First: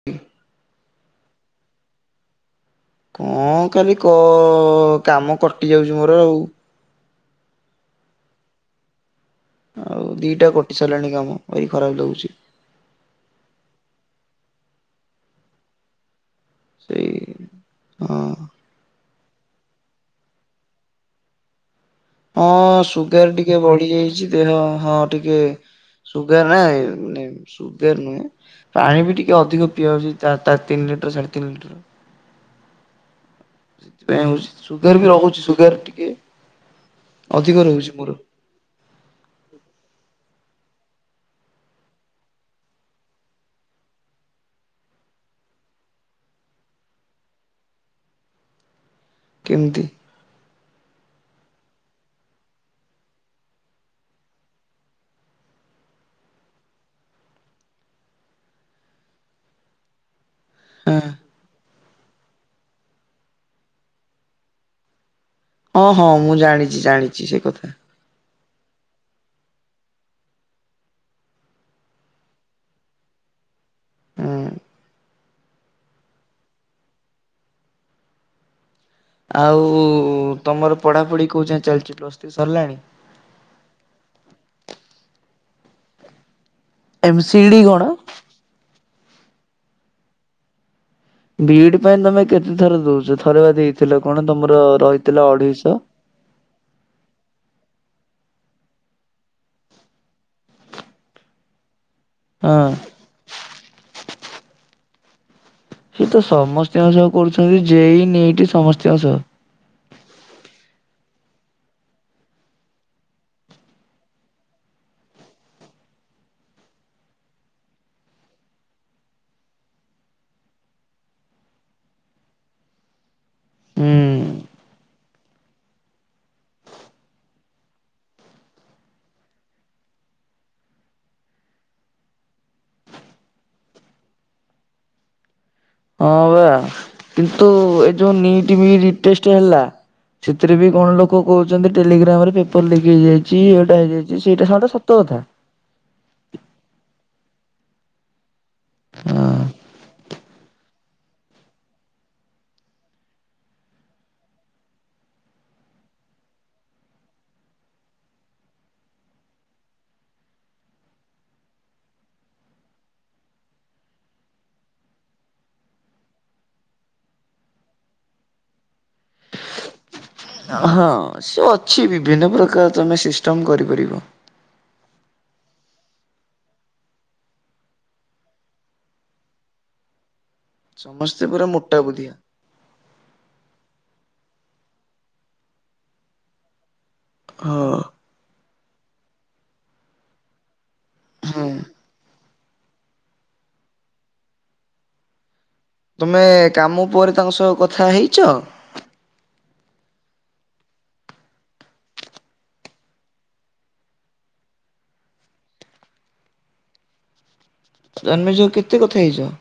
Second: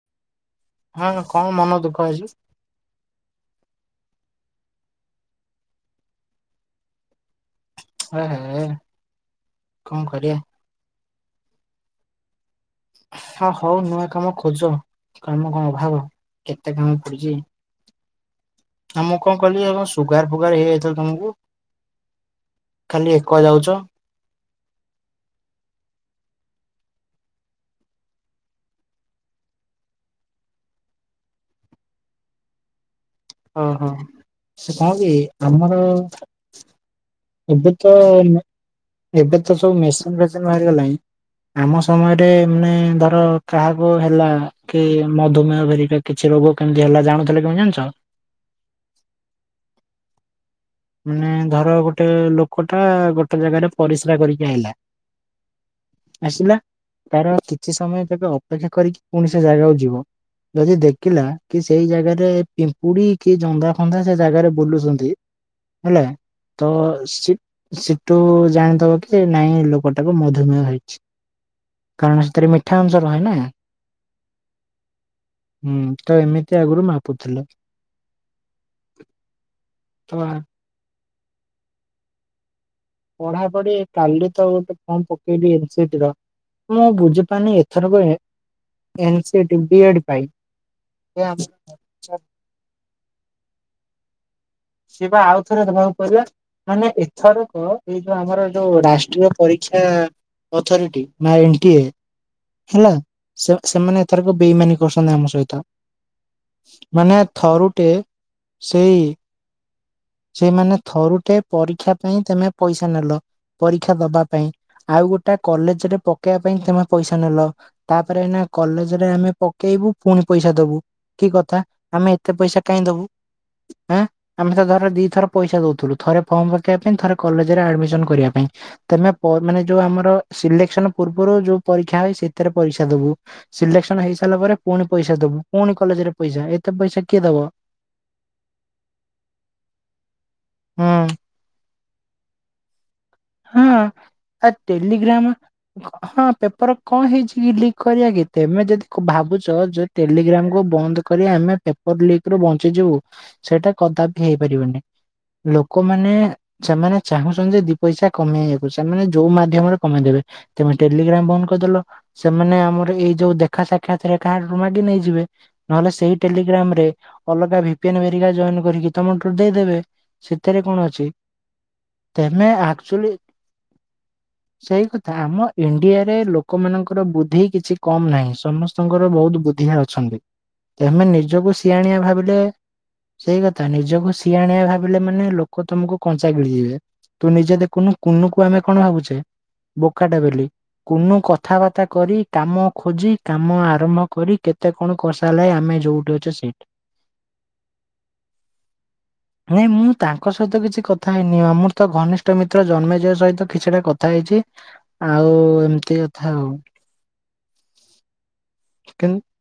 [inaudible] ହଁ ହଁ କଁ ମନ ଦୁଃଖ ହେଇଚି? କଁ କାଲି କ କାମ କଟି ଯାଉଛି ମୋର ଆଉ। ହେ ହେ। କଣ ଆଉ କରିବା ଦିଟା କଟି ସାରିଲାଣି କାମ ଭାରି ଖରାପ ଲାଗୁଛି। ହଁ ହଉ ନୂଆ କାମ ଖୋଜ କାମ କଣ ଅଭାବ କେତେ କାମ ସେଇ ପଡିଛି। ହଁ। ଆଉ ମୁଁ କଣ କଲିି କଣ ସୁଗାର ଫୁଗାର ହେଇଯାଇଥିଲା ତମକୁ। ହଁ ଖାଲି ଏକ ସୁଗାର ଟିକେ ଯାଉଛ ବଢି ଯାଇଛି ଦେହ ହଁ ଟିକେ। ସୁଗାର ନାଇ ନେ। ସୁଗାର ନୁହେଁ ପାଣି ବି ଟିକେ ଅଧିକ ପିଆ ହଉଛି ତା ତିନି ଲିଟର ସାଢେ ତିନି ଲିଟର। ହଁ ହଁ ସେଥିପାଇଁ ହଉଛି ସେ ସୁଗାର କଣ ବି କି ରହୁଛି ସୁଗାର ଆମର ଟିକେ ଅଧିକ ଏବେ ରହୁଛି ତ, ମୋର ଏବେ ତ ସବୁ ମେସିନ୍ ଫେସିନ ବାହାରିଗଲାଣି। ଆମ ସମୟରେ ମାନେ ଧର କାହାକୁ ହେଲା କି ମଧୁମେହ ଘେରିକା କିଛି ରୋଗ କେମିତି ହେଲା ଜାଣୁଥିଲେ କେମତି ଜାଣିଚ? କେମତି? ମାନେ ଧର ଗୋଟେ ଲୋକ ଟା ଗୋଟେ ଜାଗାରେ ପରିସ୍ରା କରିକି ଆଇଲା। ଆସିଲା। ତାର କିଛି ସମୟ ତବେ ଅପେକ୍ଷା କରିକି ପୁଣି ସେ ଜାଗାକୁ ଯିବ। ଯଦି ହଁ ଦେଖିଲା କି ସେଇ ଜାଗାରେ ପିମ୍ପୁଡି କି ଜନ୍ଦା ଫନ୍ଦା ସେ ଜାଗାରେ ବୁଲୁଛନ୍ତି। ହଁ ହେଲା ହଁ ମୁଁ ତ ଜାଣିଛି ଜାଣିଛି ଶି ସେ କଥା। ଶି ଟୁ ଜାଣିଦବ କି ନାଇଁ ଲୋକଟାକୁ ମଧୁମେହ ହେଇଛି। କାରଣ ସେଥିରେ ମିଠା ଅଂଶ ରହେ ନା। ଉଁ। ହୁଁ, ତ ଏମିତି ଆଗରୁ ମାପୁଥିଲେ। ଆଉ ତ ଆ ତମର ପଢାପଢି କୋଉ ଯାଏଁ ଚାଲିଛି, ପ୍ଲସ୍ ଥୀରି ସରିଲାଣି? ପଢା ପଢି କାଲି ତ ଗୋଟେ ଫର୍ମ ପକେଇଲି ଏନ ସି ଟି ର। ମୁଁ ଏମ ସି ବୁଝିପାରୁିନି ଡି କଣ? ଏଥରକ ଏନ୍ ସି ଡି ଏଡ୍ ପାଇଁ। ଏ ବି ଇ ଡି ପାଇଁ ଆମ ତମେ କେତେଥର ଦଉଛ ଥରେ ବା ଦେଇଥିଲ କଣ ତମର ରହିଥିଲା ଅଢେଇଶ। ଆଜ୍ଞା ମାନେ ଏଥରକ ଏଇ ଯୋଉ ଆମର ଯୋଉ ରାଷ୍ଟ୍ରୀୟ ପରୀକ୍ଷା ଅଥରିଟି ନା ଏ ନ୍ଟି ଏ। ଅଁ। ହେଲା, ସେ ସେମାନେ ଏଥରକ ବେଇମାନି କରିଛନ୍ତି ଆମ ସହିତ। ସେ ତ ସମସ୍ତଙ୍କ ସହ ମାନେ କରୁଛନ୍ତି ଥରୁଟେ ଯେଇ ନିଇଟି ସମସ୍ତଙ୍କ ସହ। ସେମାନେ ଥରୁ ଟେ ପରୀକ୍ଷା ପାଇଁ ତମେ ପଇସା ନେଲ। ପରୀକ୍ଷା ଦବା ପାଇଁ ଆଉ ଗୋଟେ କଲେଜ ରେ ପକେଇବା ପାଇଁ ତମେ ପଇସା ନେଲ। ତାପରେ ନା କଲେଜରେ ଆମେ ପକେଇବୁ ପୁଣି ପଇସା ଦବୁ। କି କଥା ଆମେ ଏତେ ପଇସା କାଇଁ ଦବୁ ହୁଁ ଆଁ? ଆମେ ତ ଧର ଦିଥର ପଇସା ଦଉଥିଲୁ ଥରେ ଫର୍ମ ପକେଇବା ପାଇଁ ଥରେ କଲେଜ ରେ ଆଡମିସନ କରିବା ପାଇଁ। ତମେ ପ ମାନେ ଯୋଉ ଆମର ସିଲେକ୍ସନ ପୂର୍ବରୁ ଯୋଉ ପରୀକ୍ଷା ହଏ ସେଥିରେ ପଇସା ଦବୁ। ସିଲେକ୍ସନ ହେଇସାରିଲା ପରେ ପୁଣି ପଇସା ଦବୁ ପୁଣି କଲେଜରେ ହଁ ପଇସା ବା। ଏତେ ପଇସା କିଏ କିନ୍ତୁ ଦବ? ଏ ଯୋଉ ନିଟ ବିଡ଼ି ଟେଷ୍ଟ ହେଲା ସେଥିରେ ବି କଣ ହୁଁ। ଲୋକ କହୁଚନ୍ତି ଟେଲିଗ୍ରାମ ରେ ପେପର ଲିକ୍ ହେଇଯାଇଚି ଏଇଟା ହଁ ହେଯାଇଚି। ଆ ସେଇଟା ସାଟା ସତ କଥା। ଟେଲିଗ୍ରାମ ହଁ ପେପର କଣ ହେଇଚି କି ଲିକ କରିବା କି ତେମେ ଯଦି ଭାବୁଚ ଟେଲିଗ୍ରାମ କୁ ବନ୍ଦ କରି ଆମେ ପେପର ଲିକ ରୁ ବଞ୍ଚିଯିବୁ। ସେଇଟା କଦାପି ହେଇପାରିବନି ଲୋକମାନେ ସେମାନେ ଚାହୁଁଚନ୍ତି ଯେ ଦି ପଇସା କମେଇବାକୁ ସେମାନେ ଯୋଉ ମାଧ୍ୟମରେମେଇଦବେ। ତମେ ଟେଲିଗ୍ରାମ ବନ୍ଦ କରିଦେଲ ସେମାନେ ଆମର ଏଇ ଯୋଉ ଦେଖା ସାକ୍ଷାତରେ କାହାଠାରୁ ମାଗି ନେଇଯିବେ। ନହେଲେ ସେଇ ଟେଲିଗ୍ରାମ ରେ ଅଲଗା [unintelligible] ଜଏନ କରିକି ତମଟରୁ ଦେଇଦେବେ ଶୀତରେ କଣ ଅଛି। ତମେ ଆ ତୁମେ ସିଷ୍ଟମ୍ କରିପାରିବ। ସେଇ କଥା ଆମ ଇଣ୍ଡିଆରେ ଲୋକମାନଙ୍କର ବୁଦ୍ଧି କିଛି କମ ନାହିଁ। ସମସ୍ତ ଙ୍କର ବହୁତ ବୁଦ୍ଧି ଅଛନ୍ତି। ତେମେ ସମସ୍ତେ ପୁରା ନିଜକୁ ମୋଟା ସିଆଣଆ ବୁଦ୍ଧିଆ ଭାବିଲେ ସେଇ କଥା ନିଜକୁ ସିଆଣିଆ ଭାବିଲେ ମାନେ ଲୋକ ତମକୁ କଞ୍ଚା ଗିଳିଯିବେ। ତୁ ନିଜେ ହଁ ଦେଖୁନୁ କୁନୁକୁୁ ଆମେ କଣ ଭାବୁଚେ ବୋକାଟା ବୋଲି। କୁନୁ ହୁଁ। କଥାବାର୍ତ୍ତା କରି କାମ ଖୋଜି କାମ ଆରମ୍ଭ କରି କେତେ କଣ କରିସାରିଲା ଆମେ ଯୋଉଠି ତୁମେ ଅଛେ ସେଇଠି। କାମ ପରେ ତାଙ୍କ ସହ କଥା ହେଇଚ? ନାଇଁ ମୁଁ ତାଙ୍କ ସହିତ କିଛି କଥା ହେଇନି ମର ତ ଘନିଷ୍ଠ ମିତ ତ୍ର ଜନ୍ମଯୟ ସହିତ କିଛିଟା କଥା ହେଇଚି ଆଉ ଏମିତି କଥା ଆଉ। ଜନ୍ମୟ ଚ କେତେ କଥା କିନ୍ତୁ ହେଇଚ?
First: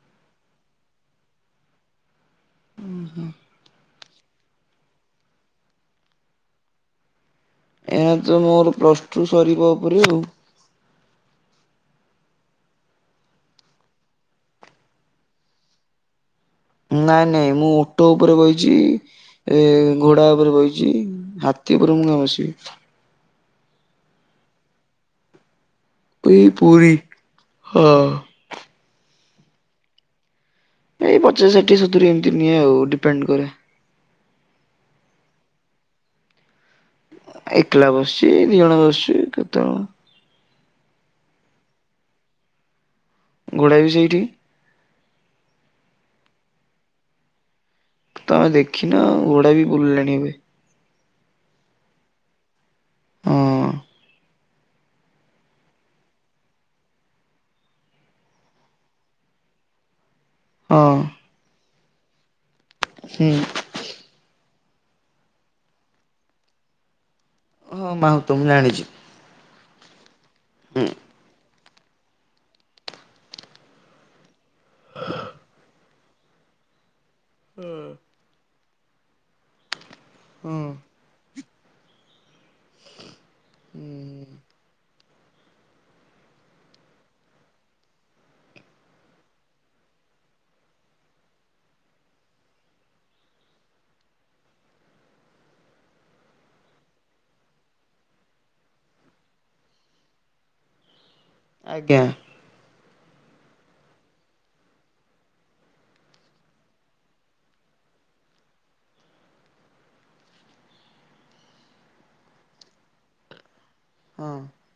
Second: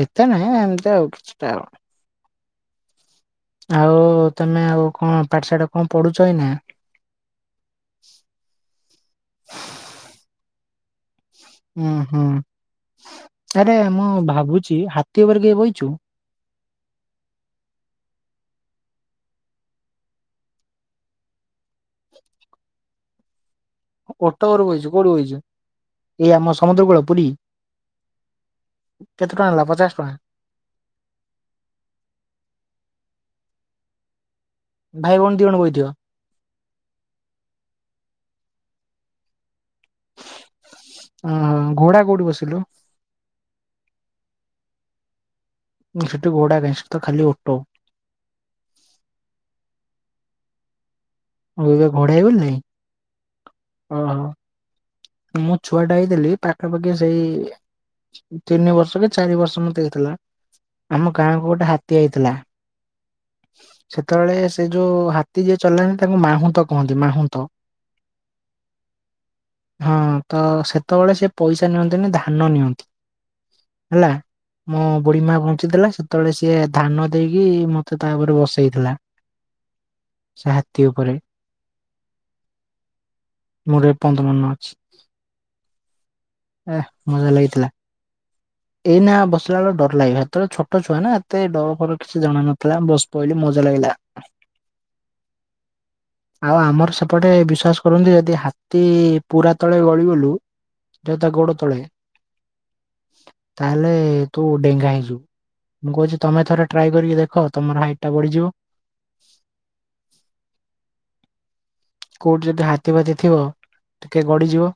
ଏତେ ନହିଁ ଏମିତି ଆଉ କିଛିଟା ଆଉ। ଓ ହୁଁ। ଆଉ ତମେ ଆଉ କଣ ପାଠଶାଠ କଣ ପଢୁଚ ଏଇନା? ଏନେ ତ ମୋର ପ୍ଲସ୍ ଟୁ ସରିବା ଉପରେ ଆଉ। ଉଁ ହୁଁ। ଆରେ ମୁଁ ଭାବୁଛି ହାତୀ ଉପରେ କିଏ ବଇଚୁ? ନାଇଁ ନାଇଁ ମୁଁ ଓଟୋ ଉପରେ ବଇଚି। ଏ ଘୋଡା ଉପରେ ବଇଚି। ହାତୀ ଉପରେ ମୁଁ କାଇଁ ବସିବି ଓଟ ଉପରେ ବଇଚୁ କୋଉଠି ବଇଚୁ ଏଇ ଆମ ସମୁଦ୍ର କୂଳ ପୁରୀ? ହଁ କେତେ ଟଙ୍କା ନଲା ପଚାଶ ଟଙ୍କା? ଏଇ ପଚାଶ ଷାଠିଏ ସତୁରି ଏମିତି ନିଏ ଆଉ ଡିପେଣ୍ଡ କରେ ଭାଇ ବଉଣୀ ଦି ଜଣ ବଇଥିବ? ଏକଲା ବସିଚି ଦି ଜଣ ବସିଚି କେତେ ଜଣ ଅ ଘୋଡା କୋଉଠି ବସିଲୁ? ଘୋଡ଼ା ବି ସେଇଠି। ଉଁ ସେଠି ଘୋଡା କାଇଁ ସେଟି ତ ଖାଲି ଓଟ। ତମେ ଦେଖିନ ଆ ଘୋଡ଼ା ବି ବୁଲିଲେଣି ଏବେ। [unintelligible] ହଁ ଓଁ ହୋ। ମୁଁ ଛୁଆ ଟା ହେଇଥିଲି ପାଖାପାଖି ସେଇ ତିନି ବର୍ଷ କି ଚାରି ବର୍ଷ ମତେ ହେଇଥିଲା ହଁ ଆମ ଗାଁ କୁ ଗୋଟେ ହାତୀ ଆଇଥିଲା। ହୁଁ। ସେତେବେଳେ ସେ ଯୋଉ ହାତୀ ଯିଏ ଚଲାନ୍ତି ତାଙ୍କୁ ମାହୁନ୍ତ କୁହନ୍ତି ମାହୁନ୍ତ। ହଁ ମାହୁ ତ ମୁଁ ଜାଣିଛି। ହଁ ତ ହୁଁ ସେତେବେଳେ ସେ ପଇସା ନିଅନ୍ତି ନି ଧାନ ନିଅନ୍ତି। ହେଲା ମୋ ବୁଢୀ ମା ପଞ୍ଚିଥିଲା ସେତେବେଳେ ସିଏ ଧାନ ଦେଇକି ମ ତ ତା ଉପରେ ବସେଇଥିଲା ସେ ହଁ ହାତୀ ଉପରେ। ମୋର ଏପନ୍ତ ହୁଁ। ମନ ଅଛି। ଏ ମଜା ଲାଗିଥିଲା। ଏଇନା ବସିଲା ଅଳୁ ଡର ଲାଗିବ ହେତେବେଳେ ଛୋଟ ଛୁଆ ନା ଏତେ ଡର ଫର କିଛି ଜଣା ନଥିଲା ବ ପଇଲି ମଜା ଲାଗିଲା। ଆଉ ଆମର ସେପଟେ ବିଶ୍ଵାସ କରନ୍ତି ଯଦି ହାତୀ ପୁରା ତଳେ ଗଳିଗଲୁ ଯେ ତା ଗୋଡ଼ ତଳେ। ଆଜ୍ଞା ତାହେଲେ ତୁ ଡେଙ୍ଗା ହେଇଯିବୁ। ମୁଁ କହୁଛି ତମେ ଥରେ ଟ୍ରାଏ କରିକି ଦେଖ ତମର ହାଇଟ ଟା ବଢିଯିବ। କୋଉଠି ଯଦି ହାତୀ ଭାତି ଥିବ ଟିକେ ହଁ ଗଡିଯିବ।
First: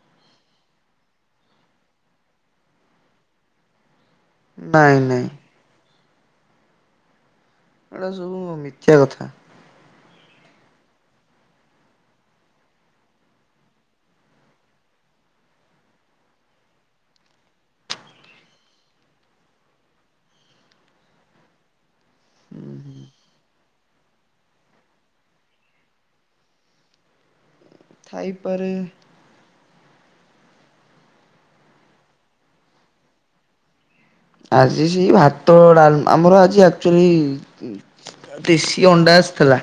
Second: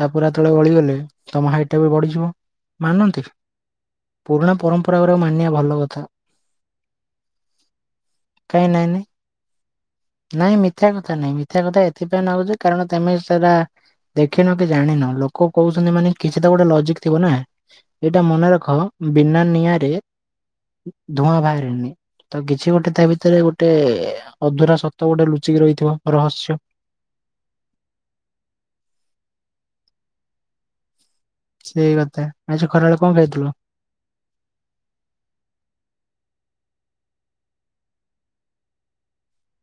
ତା ପୁରା ତଳେ ଗଳିଗଲେ ତମ ହାଇଟା ବି ବଢିଯିବ। ମାନନ୍ତି ପୁରୁଣା ନାଇଁ ପରମ୍ପରାଗୁରାକୁ ନାଇଁ ମାନିବା ଭଲ କଥା। ଏଇଡା ସବୁ କାହିଁ ନାଇଁ ମିଥ୍ୟା କଥା। ନାଇଁ ମିଥ୍ୟା କଥା ନାଇଁ ମିଥ୍ୟା କଥା ଏଥିପାଇଁ ନାଗୁଛି କାରଣ ତେମେ ସେରା ଦେଖିନ କି ଜାଣିନ ଲୋକ କହୁଛନ୍ତି ମାନେ କିଛି ତ ଗୋଟେ ଲଜିକ୍ ଥିବ ନା? ଏଇଟା ମନେ ରଖ ବିନା ନିଆଁରେ ଧୂଆଁ ଭାରେନି। ତ କିଛି ହୁଁ ଗୋଟେ ତା ଭିତରେ ଗୋଟେ ଅଧୁରା ସତ ଗୋଟେ ଲୁଚିକି ରହିଥିବ ରହସ୍ୟ। ଥାଇପାରେ? ସେଇ କଥା ଆଜି ଖରାବେଳେ କଣ ଖାଇଥିଲୁ? ଆଜି ସେଇ ଭାତ ଡାଲ ଆମର ଆଜି ଆକ୍ଚୁଆଲି ଉଁ ଦେଶି ଅଣ୍ଡା ଆସିଥିଲା।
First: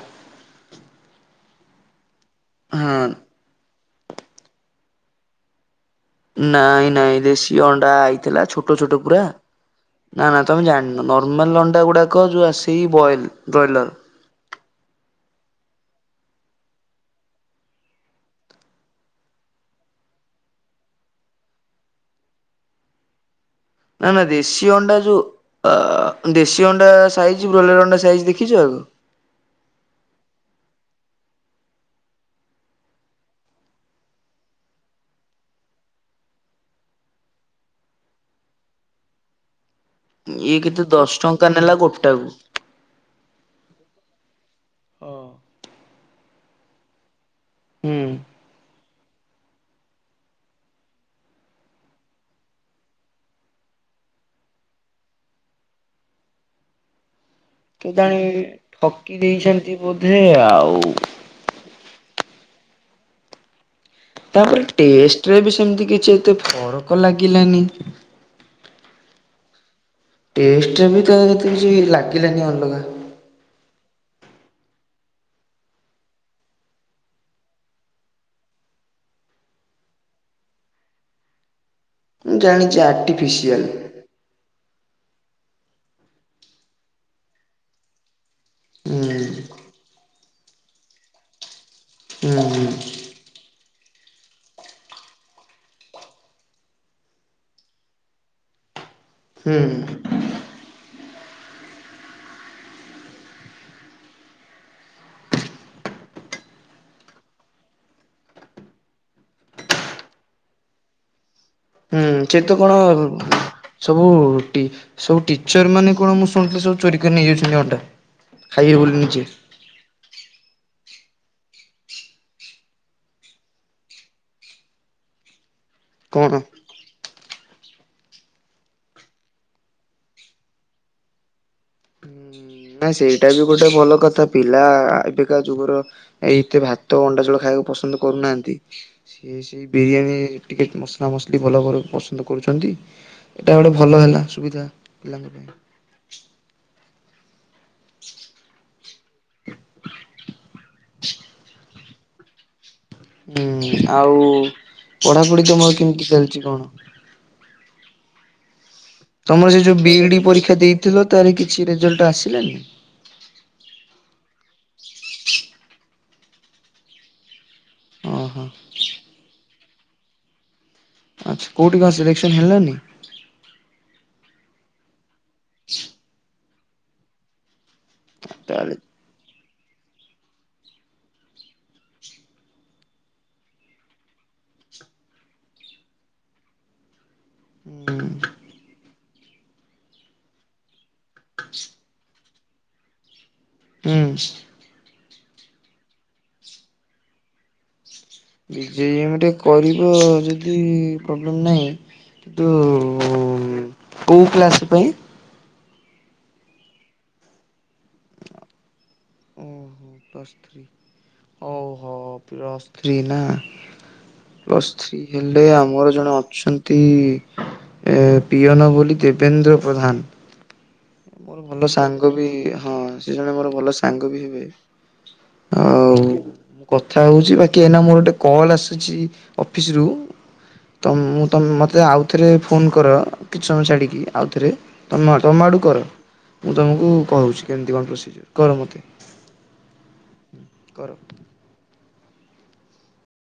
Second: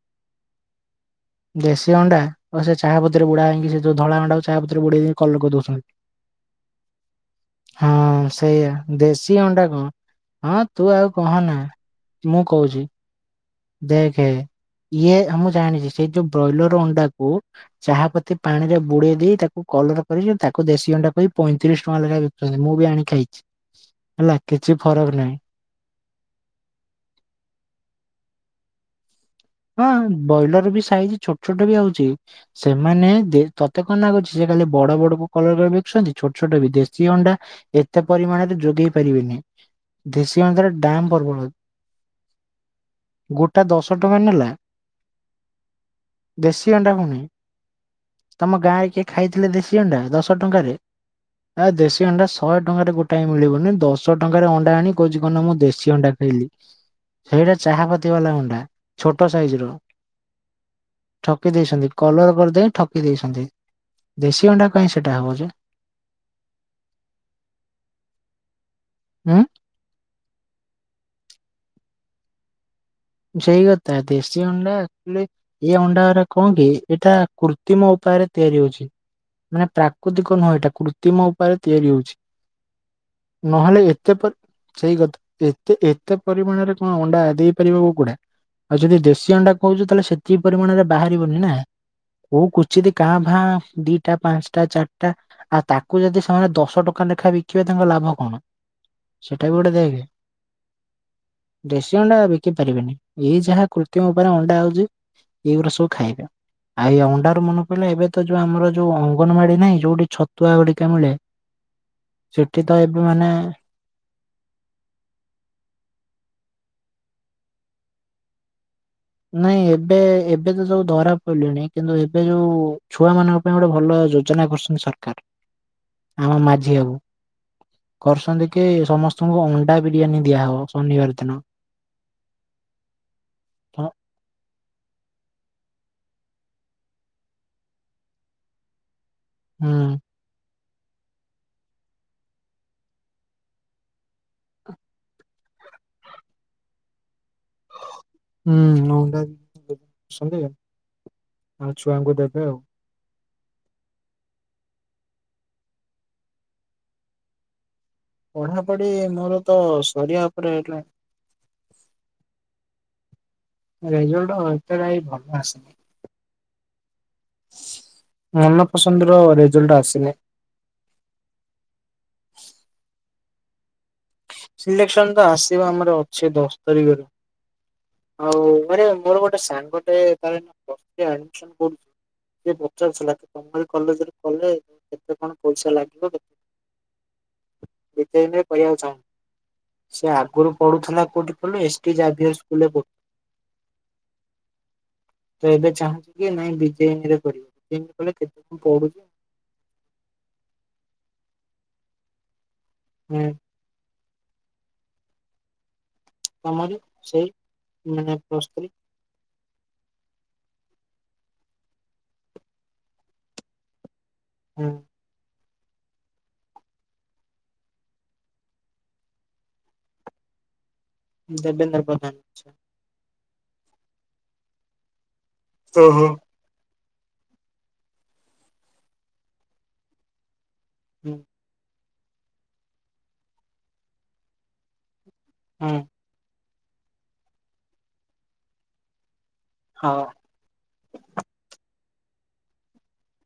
ଦେଶୀ ଅଣ୍ଡା ଓହୋ ସେ ଚାହା ହଁ ପତିରେ ବୁଡା ହେଇକି ସେ ଯୋଉ ଧଳା ଅଣ୍ଡାକୁ ଚାହାପତିରେ ବୁଡେଇ କି କଲର କରି ଦଉଛନ୍ତି। ନାଇଁ ନାଇଁ ଦେଶୀ ଅଣ୍ଡା ଆଇଥିଲା ସେଇଆ ଛୋଟ ଛୋଟ ପୁରା। ଦେଶୀ ଅଣ୍ଡା କଣ ନା ନା ହଁ ତମେ ତୁ ଆଉ ଜାଣିନ କହନା ନର୍ମାଲ ଅଣ୍ଡା ଗୁଡାକ ମୁଁ ଯୋଉ କହୁଛି ଆସିକି ବଏଲ୍ ଦେଖେ ଇଏ ହଁ ମୁଁ ଜାଣିଛି ସେଇ ଯୋଉ ବ୍ରଏଲର ଅଣ୍ଡାକୁ ଚାହା ପତି ପାଣିରେ ବୁଡେଇ ଦେଇ ତାକୁ କଲର କରି ତାକୁ ଦେଶୀ ଅଣ୍ଡା କରି ପଇଁତିରିଶ ଟଙ୍କା ଲେଖା ବି ଛନ୍ତି ମୁଁ ବି ଆଣି ଖାଇଛି। ନା ନା ହେଲା ଦେଶୀ କିଛି ଅଣ୍ଡା ଫରକ ଯୋଉ ନାହିଁ ଆ ଦେଶୀ ଅଣ୍ଡା ସାଇଜି ବ୍ରଏଲର ଅଣ୍ଡା ସାଇଜି ଦେଖିଛ ଆଗ। ହଁ ବ୍ରଏଲର ବି ସାଇଜି ଛୋଟ ଛୋଟ ବି ଆଉଛି। ସେମାନେ ଦେ ତତେ କଣ ଲାଗୁଛି ସେ ଖାଲି ବଡ ବଡ କୁ କଲର କରି ବକୁୁଛନ୍ତି ଛୋଟ ଛୋଟ ବି ଦେଶୀ ଅଣ୍ଡା ଏତେ ପରିମାଣରେ ଯୋଗେଇ ପାରିବେନି ଦେଶୀ ଇଏ ଅଂସର କେତେ ଦଶ ଦାମ ଟଙ୍କା ପର୍ବଳ। ନେଲା ଗୋଟାକୁ ଗୋଟା ଦଶ ଟଙ୍କା ନେଲା। ହଁ। ଦେଶୀ ଅଣ୍ଡା କୁ ନାଇଁ। ହୁଁ ତମ ଗାଁ ରେ କିଏ ଖାଇଥିଲେ ଦେଶୀ ଅଣ୍ଡା ଦଶ ଟଙ୍କାରେ। ନା ଦେଶୀ ଅଣ୍ଡା ଶହେ ଟଙ୍କାରେ ଗୋଟାଏ ମିଳିବନି ଦଶ ଟଙ୍କାରେ ଅଣ୍ଡା ଆଣି କହୁଛି କଣ ନା ମୁଁ ଦେଶୀ ଅଣ୍ଡା ଖାଇଲି। ସେଇଟା ଚାହାପତି କେଜାଣି ବାଲା ଅଣ୍ଡା। ଠକି ଛୋଟ ସାଇଜ ର। ଦେଇଛନ୍ତି ବୋଧେ ଆଉ। ଠକି ଦେଇଛନ୍ତି କଲର କରିଦେଇ ଠକି ଦେଇଛନ୍ତି। ଦେଶୀ ତାପରେ ଅଣ୍ଡା କାହିଁ ସେଟା ହବ ଟଷ୍ଟରେ ଯେ ବି ସେମତି କିଛି ଏତେ ଫରକ ଲାଗିଲାନି। ହୁଁ। ଟେଷ୍ଟରେ ବି ତ ଏତେ କିଛି ଲାଗିଲାନି ଅଲଗା। ସେଇ କଥା ଦେଶୀ ଅଣ୍ଡା ଆକଚୋଲି ଏଇ ଅଣ୍ଡାରା କଣ କି ଏଇଟା କୃତିମ ଉପାୟରେ ତିଆରି ହୋଉଚି। ନା ପ୍ରାକୃତିକ ନୁହଁ ଏଟା କୃତ୍ରିମ ଉପାୟରେ ତିଆରି ହୋଉଚି। ମୁଁ ଜାଣିଚି ଆର୍ଟିଫିସିଆଲ୍। ତ ଏପ ସେଇ କଥା ଏତେ ଏତେ ପରିମାଣରେ କଣ ଅଣ୍ଡା ଦେଇପାରିବେ କୁ କୁଡା ଆଉ ଯଦି ହୁଁ ଦେଶୀ ଅଣ୍ଡା କୋହୁଚ ତାହଲେ ସେତିକି ପରିମାଣରେ ବାହାରିବନି ନା ହୁଁ କୋଉ ହୁଁ କୋଚିତି କାଁ ଭାଁ ଦିଟା ପାଞ୍ଚଟା ଚାରଟା ଆଉ ତାକୁ ଯଦି ସେମାନେ ଦଶ ଟଙ୍କା ଲେଖା ବିକିବେ ତାଙ୍କ ଲାଭ କଣ? ସେଟା ବି ହୁଁ ଗୋଟେ ଦେଖେ ଦେଶୀ ଅଣ୍ଡା ବିକି ପାରିବେନି ଏଇ ଯାହା କୃତ୍ରିମ ଉପାୟରେ ଅଣ୍ଡା ଆଉଚି ଏଇଗୁରା ସବୁ ଖାଇବେ ଆ ଆ ଇଏ ଅଣ୍ଡାରୁ ମନେ ପଇଲା ଏବେ ତ ଯୋଉ ଆମର ଯୋଉ ଅଙ୍ଗନବାଡି ନାଇଁ ଯୋଉଠି ଛତୁଆ ଗୁଡିକା ମିଳେ ହୁଁ ସେଠି ତ କଣ ସବୁ ଟି ସବୁ ଟିଚର ମାନେ କଣ ମୁଁ ଶୁଣଥିଲି ସବୁ ଚୋରି କରି ନେଇଯାଉଚନ୍ତି ଅଣ୍ଡା। ଖାଇବେ ବୋଲି ନିଜେ। ନାଇଁ ଏବେ ଏବେ ତ ସବୁ ଧରା ପଇଲେଣି କିନ୍ତୁ ଏବେ ଯୋଉ ଛୁଆମାନଙ୍କ ପାଇଁ ଗୋଟେ ଭଲ ଯୋଜନା କରୁଚନ୍ତି ସରକାର କଣ ଆମ ମାଝି ବାବୁ। କରୁଛନ୍ତି କି ସମସ୍ତଙ୍କୁ ଅଣ୍ଡା ବିରିୟାନୀ ଦିଆହବ ଶନିବାର ଦିନ। ହୁଁ ନାଇଁ ସେଇଟା ବି ଗୋଟେ ଭଲ କଥା ପିଲା ଏବେକା ଯୁଗର ଏ ଏତେ ଭାତ ଅଣ୍ଡାଝୋଳ ଖାଇବାକୁ ପସନ୍ଦ କରୁନାହାଁନ୍ତି ସିଏ ସେଇ ହୁଁ ବିରିୟାନୀ ଟିକେ ମସଲା ମସଲି ଭଲ ବରଂ ପସନ୍ଦ କରୁଛନ୍ତି। ଏଟା ଗୋଟେ ଭଲ ହେଲା ସୁବିଧା ପିଲାଙ୍କ ପାଇଁ। ହୁଁ ଅଣ୍ଡା [unintelligible] ଛୁଆଙ୍କୁ ଦେବେ ଆଉ। ହୁଁ ଆଉ ପଢାପଢି ତମର କେମତି ଚାଲିଚି କଣ? ପଢାପଢି ମୋର ତମର ତ ସେ ଯୋଉ ସରିବା ବିଇଡି ଉପରେ ପରୀକ୍ଷା ହେଲାଣି। ଦେଇଥିଲ ତାର କିଛି ରେଜଲ୍ଟ ଆସିଲାନି। ରେଜଲ୍ଟ ଏତେ ଭାଇ ଭଲ ଆସିନି। ଓହୋ ମନ ପସନ୍ଦର ରେଜଲ୍ଟ ଆସିନି। ଆଚ୍ଛା କୋଉଠି କଣ ସିଲେକ୍ସନ୍ ହେଲାନି? ସିଲେକ୍ସନ ତ ଆସିବ ଆମର ଅଛି ଦଶ ତାରିଖରେ। ଆଉ ତାହେଲେ ମାନୋ ମୋର ଗୋଟେ ସାଙ୍ଗଟେ [unintelligible] ପ୍ଲସ ଥ୍ରୀ ଆଡମିସନ କରୁଚି ଯେ ପଚାରୁଥୁଲା ତମରି କଲେଜରେ କଲେ କେତେ କଣ ପଇସା ଲାଗିବକି ହୁଁ [unintelligible] ଚାହୁଁ। ସେ ଆଗରୁ ପଢୁଥୁଲା କୋଉଠି କହିଲୁ ଏସ୍ ଟି ଜାଭିୟର ସ୍କୁଲରେ ପ ହୁଁ। ତ ଏବେ ଚାହୁଁଚି କି ନାଇଁ ବିଜୟିନୀରେ କରିବ ବିନରେ କଲେ କେତେ କଣ ପଡୁଛି ବିଜୟିନୀରେ କରିବ ଯଦି ପ୍ରୋବ୍ଲେମ୍ ନାହିଁ କିନ୍ତୁ ହୁଁ। ହୁଁ କୋଉ କ୍ଲାସ ପାଇଁ? ତମରି ସେଇ ମାନେ ପ୍ଲସ୍ ଥ୍ରି ଉଁହୁଁ ପ୍ଲସଥ୍ରୀ ଓହୋ ପ୍ଲସଥ୍ରୀ ନା? ପ୍ଲସ୍ ଥ୍ରୀ ହେଲେ ଆମର ଜଣେ ଅଛନ୍ତି ଏ ପିଅନ ବୋଲି ଦେବେନ୍ଦ୍ର ପ୍ରଧାନ। ମୋର ଭଲ ଦେବେନ୍ଦ୍ର ସାଙ୍ଗ ବି ପ୍ରଧାନ। ହଁ ସେ ଜଣେ ମୋର ଭଲ ସାଙ୍ଗ ବି ହେବେ। ଆଉ ଓହୋ। ମୁଁ କଥା ହଉଚି ବାକି ଏଇନା ମୋର ଗୋଟେ କଲ୍ ଆସୁଚି ଅଫିସ୍ ରୁ। ତ ହୁଁ ମୁଁ ମତେ ଆଉଥରେ ଫୋନ କର କିଛି ସମୟ ଛାଡ଼ିକି ଆଉଥରେ। ତମ ତମ ଆଡୁ ହୁଁ କର ମୁଁ ତୁମକୁ କହୁଛି କେମିତି କଣ ପ୍ରୋସିଜର୍ କର ମୋତେ। ହଁ। କର।